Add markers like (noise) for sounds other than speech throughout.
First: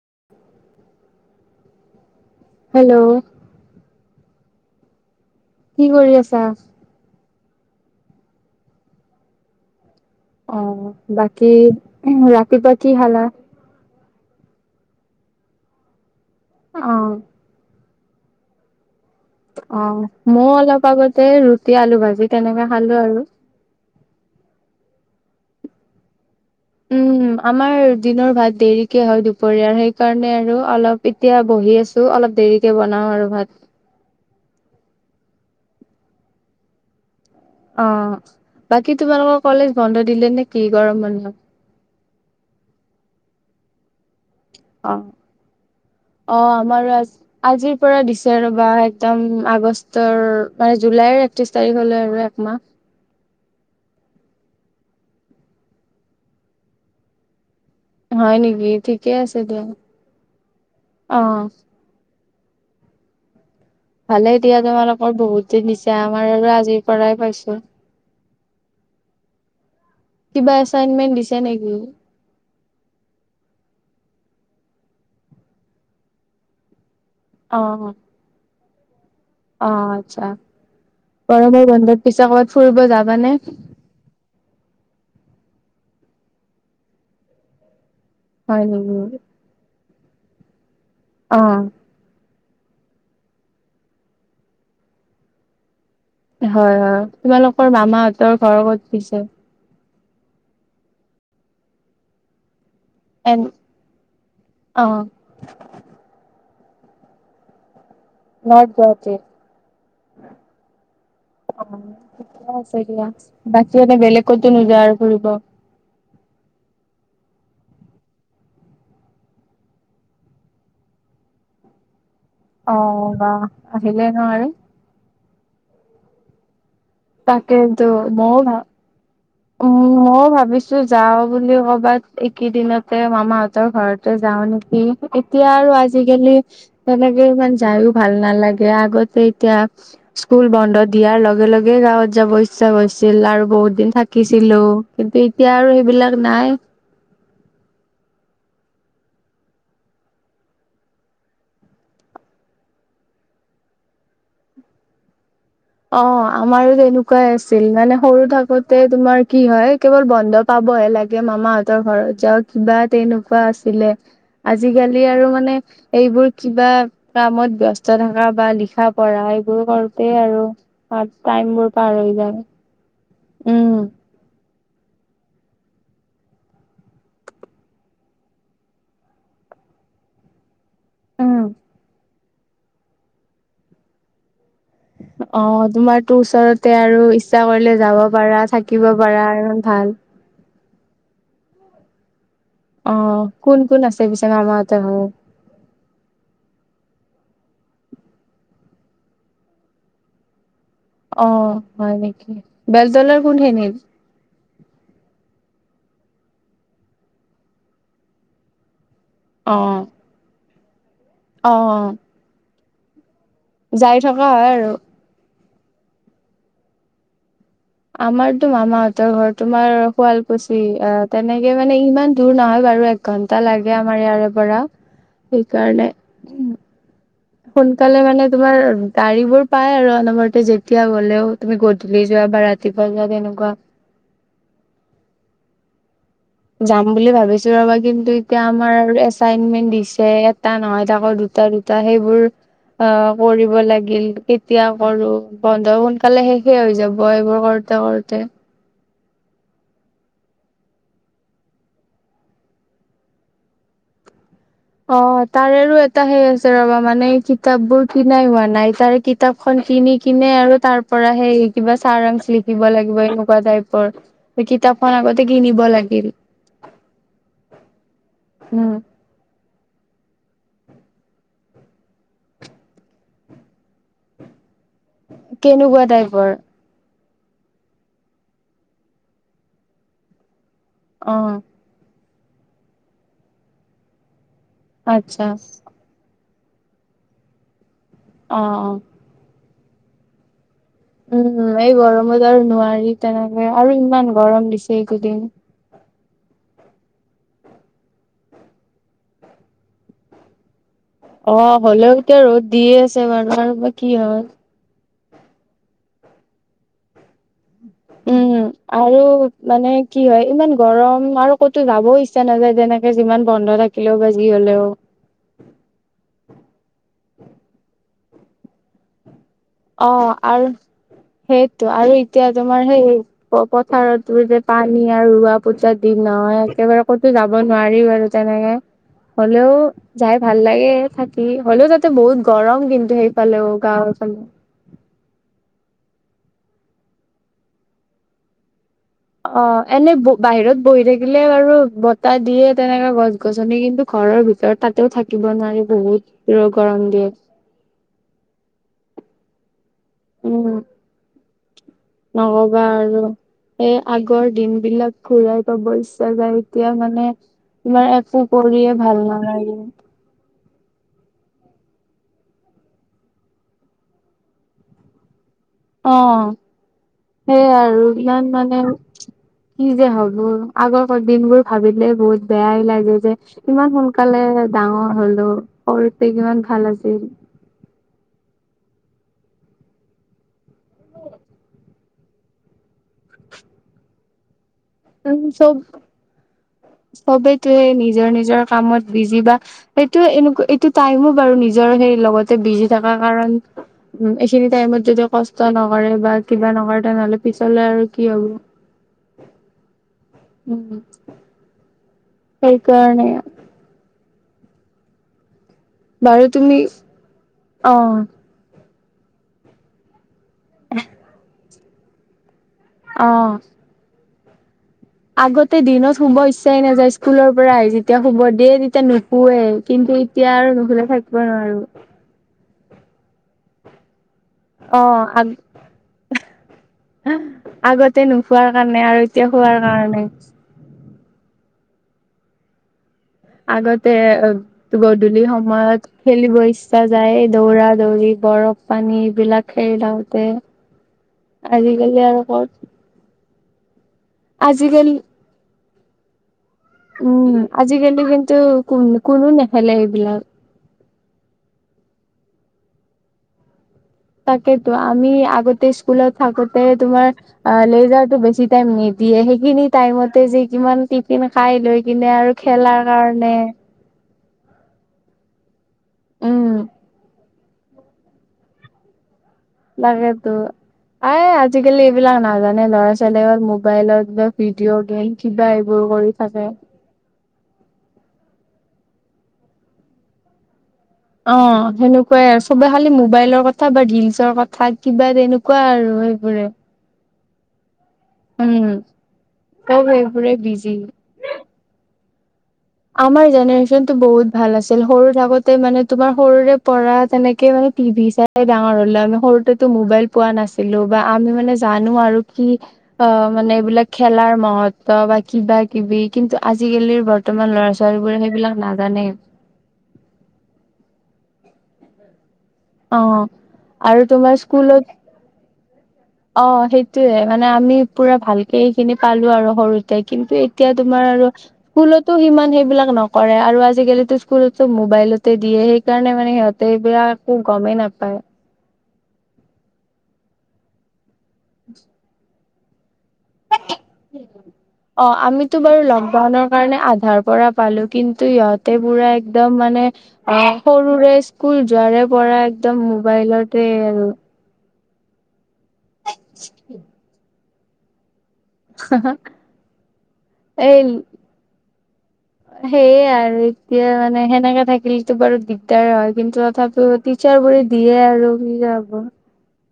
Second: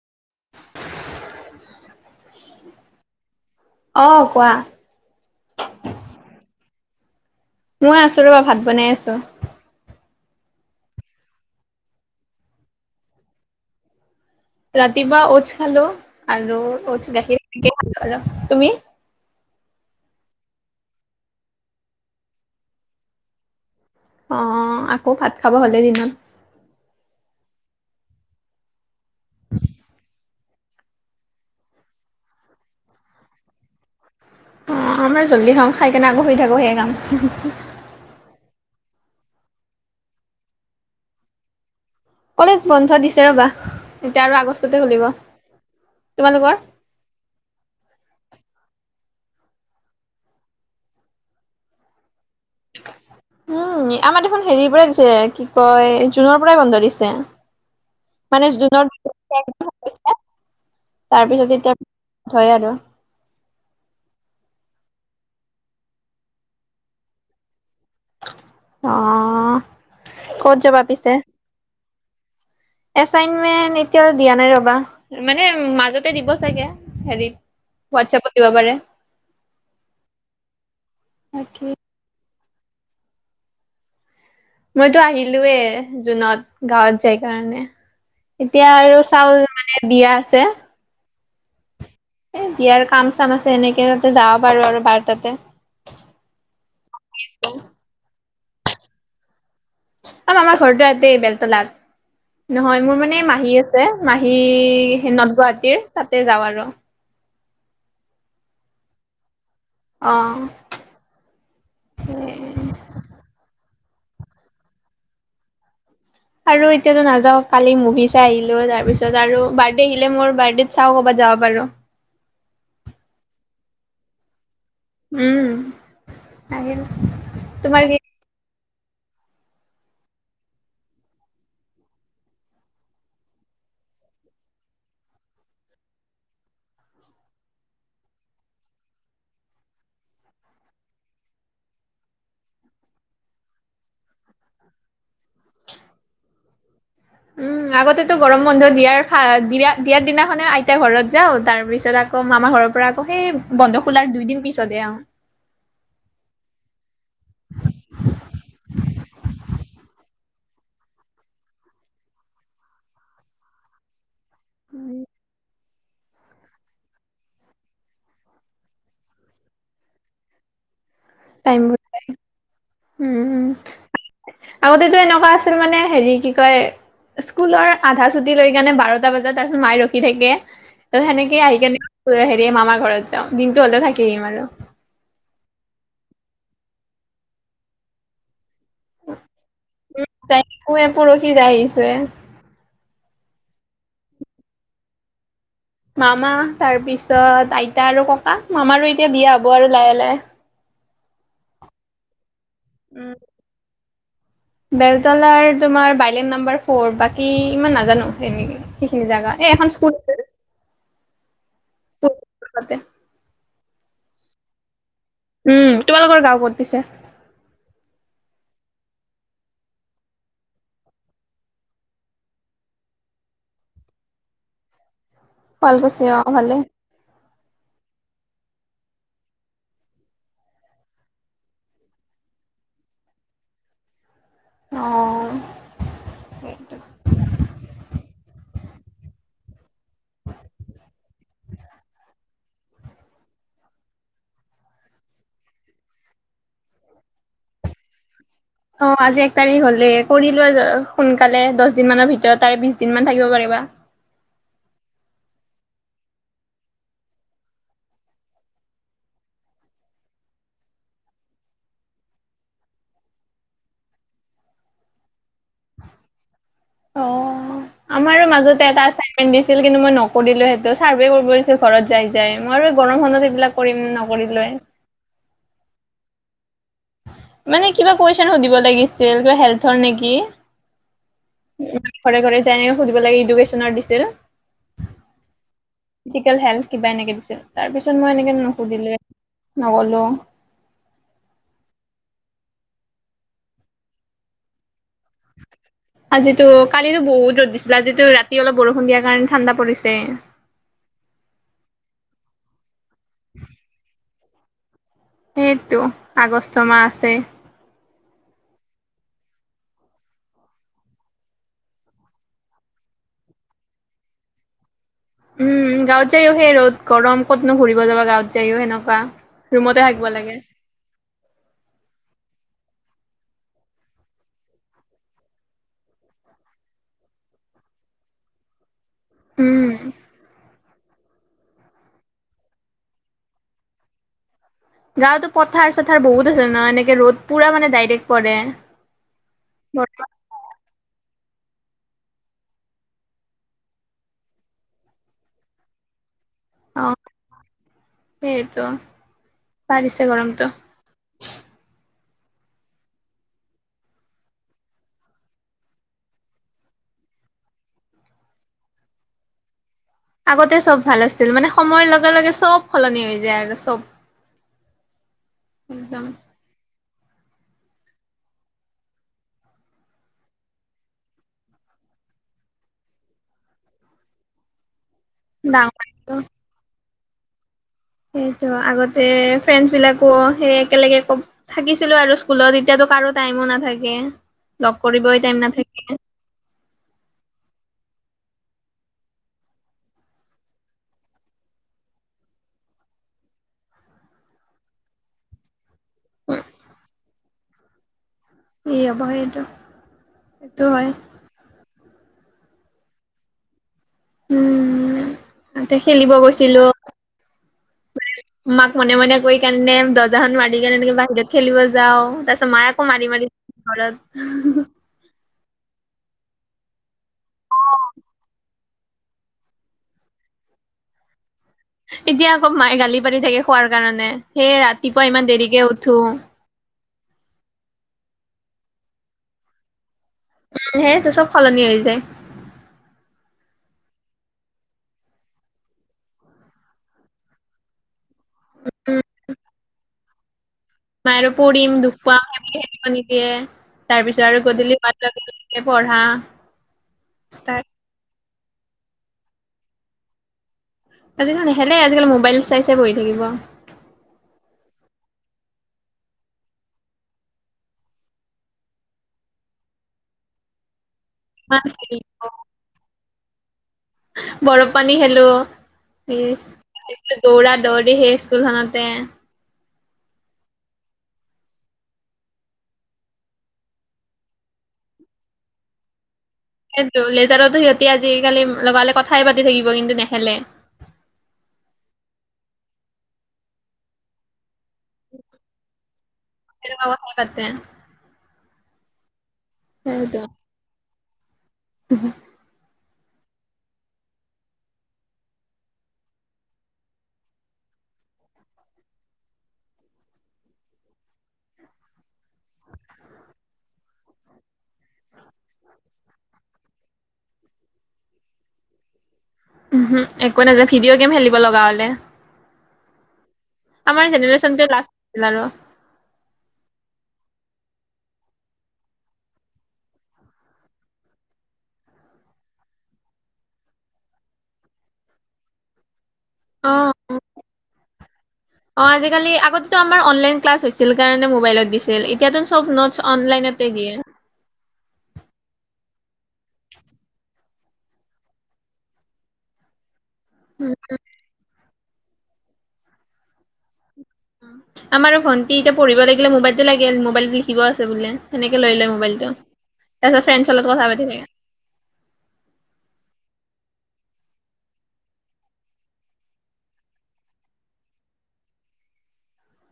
(unintelligible) Hello অঁ কোৱা? কি কৰি আছা? মই আছোঁ ৰ'বা ভাত বনাই আছো। (unintelligible) অ বাকী ৰাতিপুৱা কি খালা? ৰাতিপুৱা ঔচ খালো আৰু ঔচ অ' গাখীৰ খালো (unintelligible) আৰু তুমি? (unintelligible) অ মই অলপ আগতে ৰুটি আলু ভাজি তেনেকে খালো আৰু (unintelligible) অঁ আকৌ ভাত খাব হলেই দিনত (unintelligible) উম আমাৰ দিনৰ ভাত দেৰিকে হয় দুপৰীয়াৰ সেইকাৰণে আৰু (unintelligible) অলপ এতিয়া বহি আছো অলপ দেৰিকে বনাও আৰু ভাত। অ আম জল্দি খাম খাই কেনে আকৌ শুই থাকো সেই কাম (unintelligible) অঁ বাকী তোমালোকৰ কলেজ বন্ধ দিলে নেকি গৰম বন্ধ? (unintelligible) কলেজ বন্ধ দিছে ৰ'বা? (inaudible) আগষ্টতে অ খুলিব অঁ তোমালোকৰ আমাৰো আ (unintelligible) আজিৰ পৰা দিছে ৰ'বা (unintelligible) একদম আগষ্টৰ মানে জুলাইৰ একত্ৰিশ তাৰিখ হলে আৰু একমাহ (unintelligible) উম আমাৰ দেখোন হেৰিৰ পৰাই দিছে কি কয় জুনৰ পৰাই বন্ধ দিছে। হয় মানে নেকি জুনৰ ঠিকে আছে দিয়া। (unintelligible) অ তাৰপিছত এতিয়া হয় আৰু (unintelligible) ভালেই দিয়া তোমালোকৰ বহুত দিন দিছো আমাৰ আৰু আজিৰ পৰাই পাইছো। (unintelligible) অঁ (unintelligible) কিবা এছাইনমেন্ট দিছে নেকি? এচাইনমেন্ট এতিয়ালৈ দিয়া নাই ৰবা মানে মাজতে দিব চাগে? (unintelligible) হেৰিত অ হোৱাটছএপত দিব পাৰে? (unintelligible) অ আচ্ছা (unintelligible) গৰমৰ বাকী মই বন্ধত পিছে কত? ফুৰিব যাবানে? মইতো আহিলোয়ে জুনত গাঁৱত যাই কাৰণে হয় এতিয়া নেকি আৰু চাউল মানে বিয়া আছে। আহ! (unintelligible) এই বিয়াৰ কাম-চাম আছে এনেকে তাতে যাব পাৰো আৰু বাৰ তাতে হয়-হয় তোমালোকৰ মামাহঁতৰ ঘৰ ক'ত পিছে? (unintelligible) মামাৰ ঘৰটো এয়াতে বেলতলাত নহয় মোৰ মানে এন মাহী আছে মাহী অ নৰ্থ গুৱাহাটীৰ তাতে যাওঁ আৰু নৰ্থ অ গুৱাহাটীৰ (inaudible) (unintelligible) নে বেলেগতো নোযোৱা আৰু ফুৰিব। আৰু এতিয়াতো নাযাও কালি মুভি চাই আহিলো তাৰপিছত আৰু বাৰ্থডে আহিলে মোৰ বাৰ্থড চাওঁ কৰ'বাত। যাও বাৰু অ বা আহিলে ন আৰু উম আহিবি। তাকে টো মও ভা উম মই ভাবিছো যাও বুলি ক'বাত এইকেইদিনতে মামাহতৰ ঘৰতে যাও নেকি? অ এতিয়া আৰু আজিকালি তেনেকে ইমান যায়ও ভাল নালাগে আগতে এতিয়া। স্কুল বন্ধ দিয়াৰ লগে লগে গাঁৱত যাব ইচ্ছা হৈছিল আৰু বহুত দিন থাক। শিকিছিলো কিন্তু এতিয়া আৰু সেইবিলাক নাই। উম আগতেতো গৰম বন্ধ দিয়া দিয়া দিয়াৰ দিনাখনে আইতাৰ ঘৰত যাও তাৰ পিছত আকৌ মামাৰ ঘৰৰ পৰা আকৌ বন্ধ খোলাৰ দুই দিন পিছতে আৰু (unintelligible) অ আমাৰো তেনেকুৱাই আছিল মানে সৰু থাকোতে তোমাৰ কি হয় কেৱল বন্ধ পাব। বয়ে লাগে মামাহঁতৰ ঘৰত যাও কিবা তেনেকুৱা আছিলে। আজিকালি আৰু মানে এইবোৰ কিবা কামত ব্যস্ত থকা বা লিখা পঢ়া এইবোৰ কৰোতেই আৰু আ টাইম বোৰ টাইমবোৰ পাৰ হৈ যায়। উম হম উম আগতেতো এনেকুৱা আছিল মানে হেৰি কি কয়? স্কুলৰ আধা ছুটি লৈ কাৰণে বাৰটা বজাত তাৰপিছত মায়ে ৰখি থাকে। সেনেকে আহি কেনে হেৰি মামাৰ ঘৰত যাওঁ দিনটো হ'লে থাকি দিম আৰু অ তোমাৰ তো ওচৰতে আৰু ইচ্ছা কৰিলে যাব পাৰা থাকিব পাৰা আৰু ভাল একৌ পৰখি যাই আহিছে হে। অ কোন কোন আছে পিছে মামা হতৰ ঘৰত। মামা তাৰপিছত আইতা আৰু ককা মামাৰো এতিয়া বিয়া হ'ব আৰু লাহে লাহে। অ হয় নেকি? উম বেলতলাৰ কোনখিনিত! বেলতলাৰ তোমাৰ বাইলেন নাম্বাৰ ফ'ৰ বাকী ইমান নাজানো সেনেকে! সেইখিনি জেগা এই এখন অ স্কুল। অ তাতে যাই থকা হয় আৰু উম তোমালোকৰ গাঁও ক'ত পিছে? আমাৰতো মামাহতৰ ঘৰ তোমাৰ শুৱালকুছি অ তেনেকে মানে ইমান দূৰ নহয় বাৰু এক ঘণ্টা লাগে আমাৰ ইয়াৰে পৰা সেইকাৰণে। শুৱালকুছি অ উম ভালে সোনকালে মানে তোমাৰ গাড়ী বোৰ পাই আৰু অনবৰতে যেতিয়া গলেও তুমি গধূলি যোৱা বাৰ। ৰাতিপুৱা যা তেনেকুৱা। অহ। যাম বুলি ভাবিছো ৰবা কিন্তু এতিয়া আমাৰ আৰু এচাইনমেন্ট দিছে এটা নহয় তাকৰ দুটা। দুটা দুটা সেইবোৰ। অ কৰিব লাগিল কেতিয়া কৰো বন্ধ সোনকালে শেষে হৈ যাব এইবোৰ কৰ টো কৰোতে। অ আজি এক তাৰিখ হলে কৰিলো সোনকালে দহ দিন মানৰ ভিতৰত তাৰে বিশ দিন মান থাকিব পাৰিবা। অ তাৰে এটা সেই আছে ৰবা মানে কিতাপ বোৰ কিনাই হোৱা নাই তাৰ কিতাপ খন। কিনি কিনে আৰু তাৰ পৰা সেই কিবা চাহ ৰং লিখিব লাগিব এনেকুৱা টাইপৰ। কিতাপখন আগতে কিনিব লাগিল। অ আমাৰো মাজতে উম এটা আচাইনমেন্ট দিছে। কিন্তু মই নকৰিলো সেইটো চাৰ্ভে কৰিবছিল ঘৰত যাই যাই মই গৰমখনত এইবিলাক কৰিম নকৰিলোৱে। কেনেকুৱা টাইপৰ। মানে কিবা কুৱেশচন সুধিব লাগিছিল কিবা হেল্থৰ নেকি? অ ঘৰে ঘৰে যেনেকৈ সুধিব লাগে ইডুকেশ্যনৰ দিছিল। আচ্ছা। ফিজেল হেল কিবা এনেকে দিছিল তাৰ পিছত মই এনেকে অ অ নুসুধিলো নগলো। উম এই গৰমত আৰু নোৱাৰি তেনেকে আৰু ইমান গৰম দিছে এইকেইদিন আজিতো কালিতো বহুত ৰ'দ দিছিলে আজিতো ৰাতি অলপ বৰষুণ দিয়াৰ কাৰণে ঠাণ্ডা পৰিছে। অ হ'লেও এতিয়া ৰ'দ দিয়ে আছে বাৰু বা কি হয় সেইটো আগষ্ট মাহ আছে। উম আৰু মানে কি হয় ইমান গৰম আৰু ক'তো যাব ইচ্ছা নাযায় যেনেকে যিমান বন্ধ। ৰাখিলেও বা যি হলেও। উম গাঁৱত যায়ো সেই ৰ'দ গৰম ক'তনো ঘূৰিব যাবা গাঁৱত যায়ো সেনেকুৱা ৰুমতে অ থাকিব লাগে। আৰু সেই ত আৰু এতিয়া তোমাৰ সেই পথাৰতো যে পানী আৰু ৰোৱা পোচা দিন নহয়। একেবাৰে ক'তো যাব নোৱাৰি আৰু তেনেকে হলেও উম, যাই ভাল লাগে। কি হ'লেও তাতে বহুত গৰম কিন্তু সেই ফালেও গাওফালে গাঁৱতো পথাৰ চথাৰ বহুত আছে ন এনেকে ৰ'দ পুৰা মানে ডাইৰেক্ট পৰে। অ এনে বাহিৰত বহি থাকিলে বাৰু বতাহ দিয়ে তেনেককাে গছ গছনি কিন্তু ঘৰৰ ভিতৰত তাতেও থাকিব নোৱাৰিব। বহুত ৰ গৰম অ', দিয়ে সেইটো বাঢ়িছে গৰমটো। উম নকবা আৰু এ আগৰ দিন বিলাক ঘূৰাই পাব ইচ্ছা যায় এতিয়া মানে। তোমাৰ একো কৰিয়ে ভাল নালাগে আগতে চব ভাল আছিল মানে সময়ৰ লগে লগে চব সলনি হৈ যায় আৰু চব অ একদম। সেইয়াই আৰু ইয়াত মানে কি যে হলো আগৰ দিন বোৰ ভাবিলে বহুত বেয়াই লাগে যে ইমান সোনকালে। ডাঙৰ হলো সৰুতে ডাঙৰ কিমান ভাল আছিল। সেইটো আগতে ফ্ৰেণ্ডছ বিলাকো সেই একেলগে ক থাকিছে। ছিলো আৰু স্কুলত এতিয়াতো কাৰো টাইমো নাথাকে লগ কৰিবই টাইম নাথাকে। সবেই তে নিজৰ নিজৰ কামত বিজি বা সেইটো এনেকা এইটো টাইমো বাৰু নি নিজৰ হেৰি লগতে মিলি থকা কাৰণে এইখিনিতে টাইমত কষ্ট কৰে বা কিবা নকৰে তেনেহলে পিছলে আৰু কি হ'ব কি হব সেইটো সেইটো উম হয়। সেইকাৰণে উম তাতে খেলিব বাৰু তুমি গৈছিলো অ মাক মনে মনে কৰি কেনে দৰ্জাখন মাৰি কেনে এনেকে বাহিৰত খেলিব যাওঁ তাৰপাছত মায়ে ক অ মাৰি মাৰি ঘৰত আগতে দিনত শুব ইচ্ছাই নেযায় স্কুলৰ পৰা আহি যেতিয়া শুব দিয়ে। তে তিয়া নোশুৱে কিন্তু এতিয়া আৰু নোশুলে থাকিব নোৱাৰোঁ। এতিয়া আকৌ মায়ে গালি পাৰি থাকে শুৱাৰ কাৰণে সেয়ে অ ৰাতিপুৱা আগ ইমান দেৰিকে উঠো আগতে নোখোৱাৰ কাৰণে আৰু এতিয়া খোৱাৰ কাৰণে সে তো চব সলনি হৈ যায়। আগতে গধূলি সময়ত খেলিব ইচ্ছা যায় দৌৰা দৌৰি বৰফ পানী এইবিলাক খেলি থাকোতে মই আৰু পৰিম দুখ আজিকালি আৰু পাম ক'ত সেইবোলি খেলিব নিদিয়ে তাৰ পিছত আৰু গধূলি আজিকালি পা পঢ়া উম ষ্টাৰ্ট। আজিকালি কিন্তু কো কোনো নেখেলে সেইবিলাক। আজিকালি নেখেলে আজিকালি মোবাইল চাই চাই বহি থাকিব তাকেতো আমি আগতে স্কুলত থাকোতে তোমাৰ লেজাৰটো বেছি টাইম নিদিয়ে সেই খিনি টাইমতে যে কিমান টিফিন খাই ইমান লৈ খেলিব কিনে আৰু খেলাৰ কাৰণে বৰফ পানী খেলো উম দৌৰা দৌৰি সেই স্কুলখনতে লাগেটো এ আজিকালি এইবিলাক নাজানে ল'ৰা ছোৱালীয়ে অকল মোবাইলত বা ভিডিঅ' গেম কিবা এইবোৰ কৰি থাকে। সেইটো লেজাৰতো সিহঁতি আজিকালি লগালে কথাই পাতি থাকিব কিন্তু নেখেলে অ সেনেকুৱাই আৰু চবে খালি মোবাইলৰ কথা বা ৰিলচৰ কথা কিবা তেনেকুৱা আৰু সেইবোৰে তেনেকুৱা কথাই পাতে উম চব সেইবোৰে বিজি উমহো আমাৰ জেনেৰেচনটো বহুত ভাল আছিল সৰু থাকোতে মানে তোমাৰ সৰুৰে পৰা তেনেকে মানে টিভি চাই ডাঙৰ হ'লো আমি সৰুতেতো মোবাইল পোৱা নাছিলো বা আমি মানে জানো আৰু কি অ মানে এইবিলাক খেলাৰ মহত্ব বা কিবা কিবি কিন্তু আজিকালিৰ ব তোমাৰ ল'ৰা ছোৱালী বোৰে সেইবিলাক নাজানে উহো একো নাযায় ভিডিঅ' গেম খেলিব হ'লে অ আৰু আমাৰ তোমাৰ জেনেৰেচনটোৱে স্কুলত লাষ্ট আছিল আৰু অ সেইটোৱে মানে আমি পুৰা ভালকে এইখিনি পালো আৰু সৰুতে কিন্তু এতিয়া তোমাৰ আৰু স্কুলটো সিমান সেইবিলাক নকৰে আৰু আজিকালিটো স্কুল চব মোবাইলতে দিয়ে সেইকাৰণে মানে সিহঁতে অ এইবিলাক একো গমে নেপায় অ আজিকালি আগতেটো আমাৰ অনলাইন ক্লাছ হৈছিল কাৰণে মোবাইলত দিছিল এতিয়াতো চব নোট অনলাইনতে দিয়ে অ আমিতো বাৰু লকডাউনৰ কাৰণে আধাৰ পৰা পালো কিন্তু সিহঁতে পুৰা একদম মানে অ উম, সৰুৰে স্কুল যোৱাৰে পৰা একদম মোবাইলতে আৰু আমাৰো ভণ্টি এতিয়া পঢ়িব লাগিলে মোবাইলটো লাগে মোবাইলটো লিখিব আছে বোলে সেনেকে লৈ লয় মোবাইলটো তাৰ পিছত ফ্ৰেণ্ডছৰ লগত এই কথা পাতি থাকে সেয়ে আৰু এতিয়া মানে সেনেকে থাকিলেটো বাৰু দিগদাৰে হয় কিন্তু তথাপিও টিচাৰ বোৰে দিয়ে আৰু দিয়াব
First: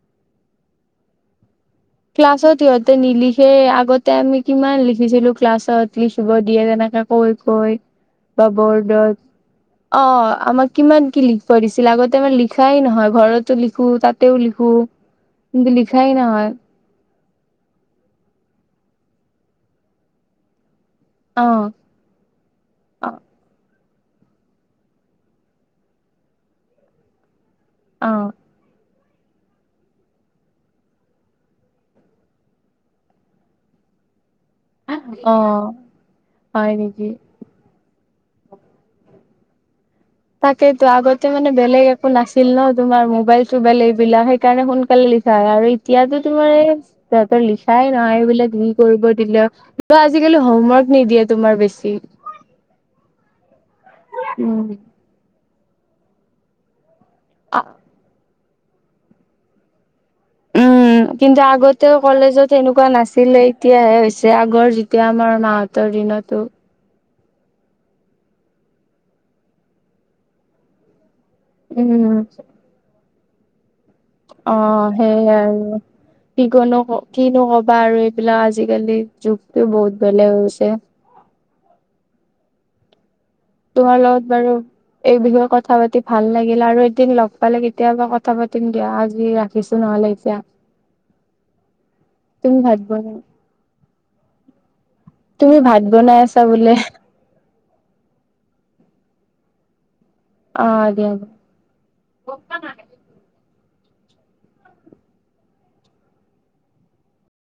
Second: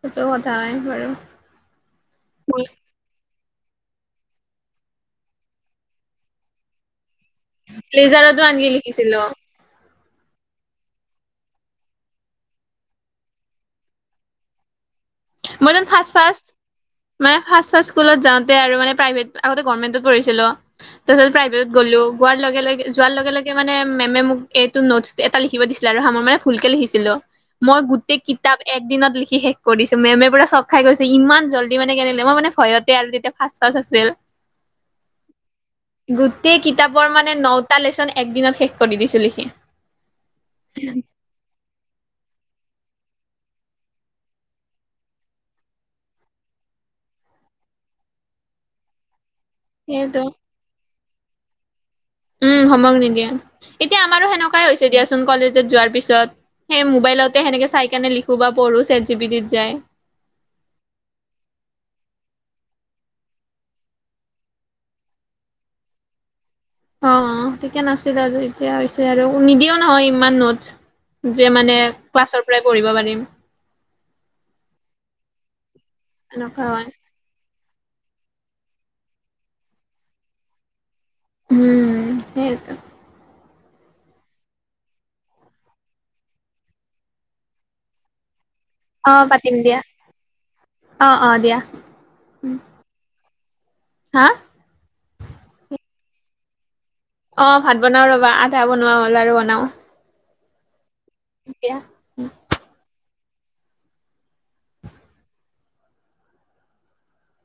সেইটো কথা হয় বাৰু ক্লাছত সিহঁতে নিলিখে খে আগতে আমি কিমান লিখিছিলো ক্লাছত লিখিব দিয়ে তেনেকা কৈ কৈ লেজাৰতো বা আনকি বৰ্ডত লিখিছিলো অ আমাক কিমান কি লিখিব দিছিলে আগতে আমাৰ লিখাই নহয় ঘৰতো লিখো তাতেও লিখো কিন্তু মইতো ফাৰ্ষ্ট লিখায়ে ফাৰ্ষ্ট নহয় মানে ফাৰ্ষ্ট ফাৰ্ষ্ট স্কুলত যাওঁতে আৰু মই প্ৰাইভেট আগতে গৰ্মেণ্টত পঢ়িছিলোঁ তাৰপিছত অ প্ৰাইভেত গ'লো গোৱাৰ লগে লগে অ যোৱাৰ লগে লগে মানে মেমে মোক এইটো নটছ এটা লিখিব দিছিলে হা মই মানে ভুলকে লিখিছিলোঁ মই অ গোটেই কিতাপ এক দিনত লিখি শেষ কৰিছো মেমে পুৰা চক খাই গৈছে ইমান জল্দি মানে কেনেকে মই মানে ভয়তে তেতিয়া ফাষ্ট -ফাষ্ট আছিল অ গোটেই হয় নেকি কিতাপৰ মানে নটা লেচন একদিনত শেষ কৰি দিছো লিখি। তাকেইটো আগতে মানে বেলেগ একো নাছিল ন'তোমাৰ মোবাইল -চোবাইল এইবিলাক সেইকাৰণে সোনকালে লিখা হয় আৰু এতিয়াতো তোমাৰ এই তহঁতৰ লিখাই নহয় এইবিলাক যি কৰিব দিলেও আৰু সেইটো আজিকালি হোমৱৰ্ক নিদিয়ে তোমাৰ বেছি উম, হোমৱৰ্ক নিদিয়ে এতিয়া আমাৰো সেনেকুৱাই উম হৈছে দিয়াচোন কলেজত যোৱাৰ পিছত সেই মোবাইলতে সেনেকে চাই কেনে লিখো বা পঢ়ো চেট জি পিটিত যায়। উম কিন্তু আগতেও কলেজত সেনেকুৱা নাছিলে, এতিয়াহে হৈছে আগৰ যেতিয়া আমাৰ মাহতৰ দিনটো অহ - অহ তেতিয়া নাছিল আৰুএতিয়া হৈছে আৰু নিদিয়েও নহয় ইমান নোটচ যে মানে উম ক্লাছৰ পৰাই পঢ়িব পাৰিম। অহ, সেইয়াই আৰু কি এনেকুৱা কনো হয় - কিনো কবি বাৰু এইবিলাক আজিকালি যুগটো বহুত বেলেগ হৈছে। উম, সেয়েটো। তোমাৰ লগত বাৰু এই বিষয়ে কথা -পাতি ভাল লাগিল। আৰু একদিন লগ পালে কেতিয়াবা কথা পাতি পাতিম দিয়া অ আজি পাতিম ৰাখিছো দিয়া নহলে এতিয়া। অ অ দিয়া তুমি ভাত বনোৱা, হা তুমি ভাত বনাই আছা বোলে অহ, ভাত বনাওঁ ৰবা আধা বনোৱা হ'ল আৰু বনাওঁ। অহ, দিয়া।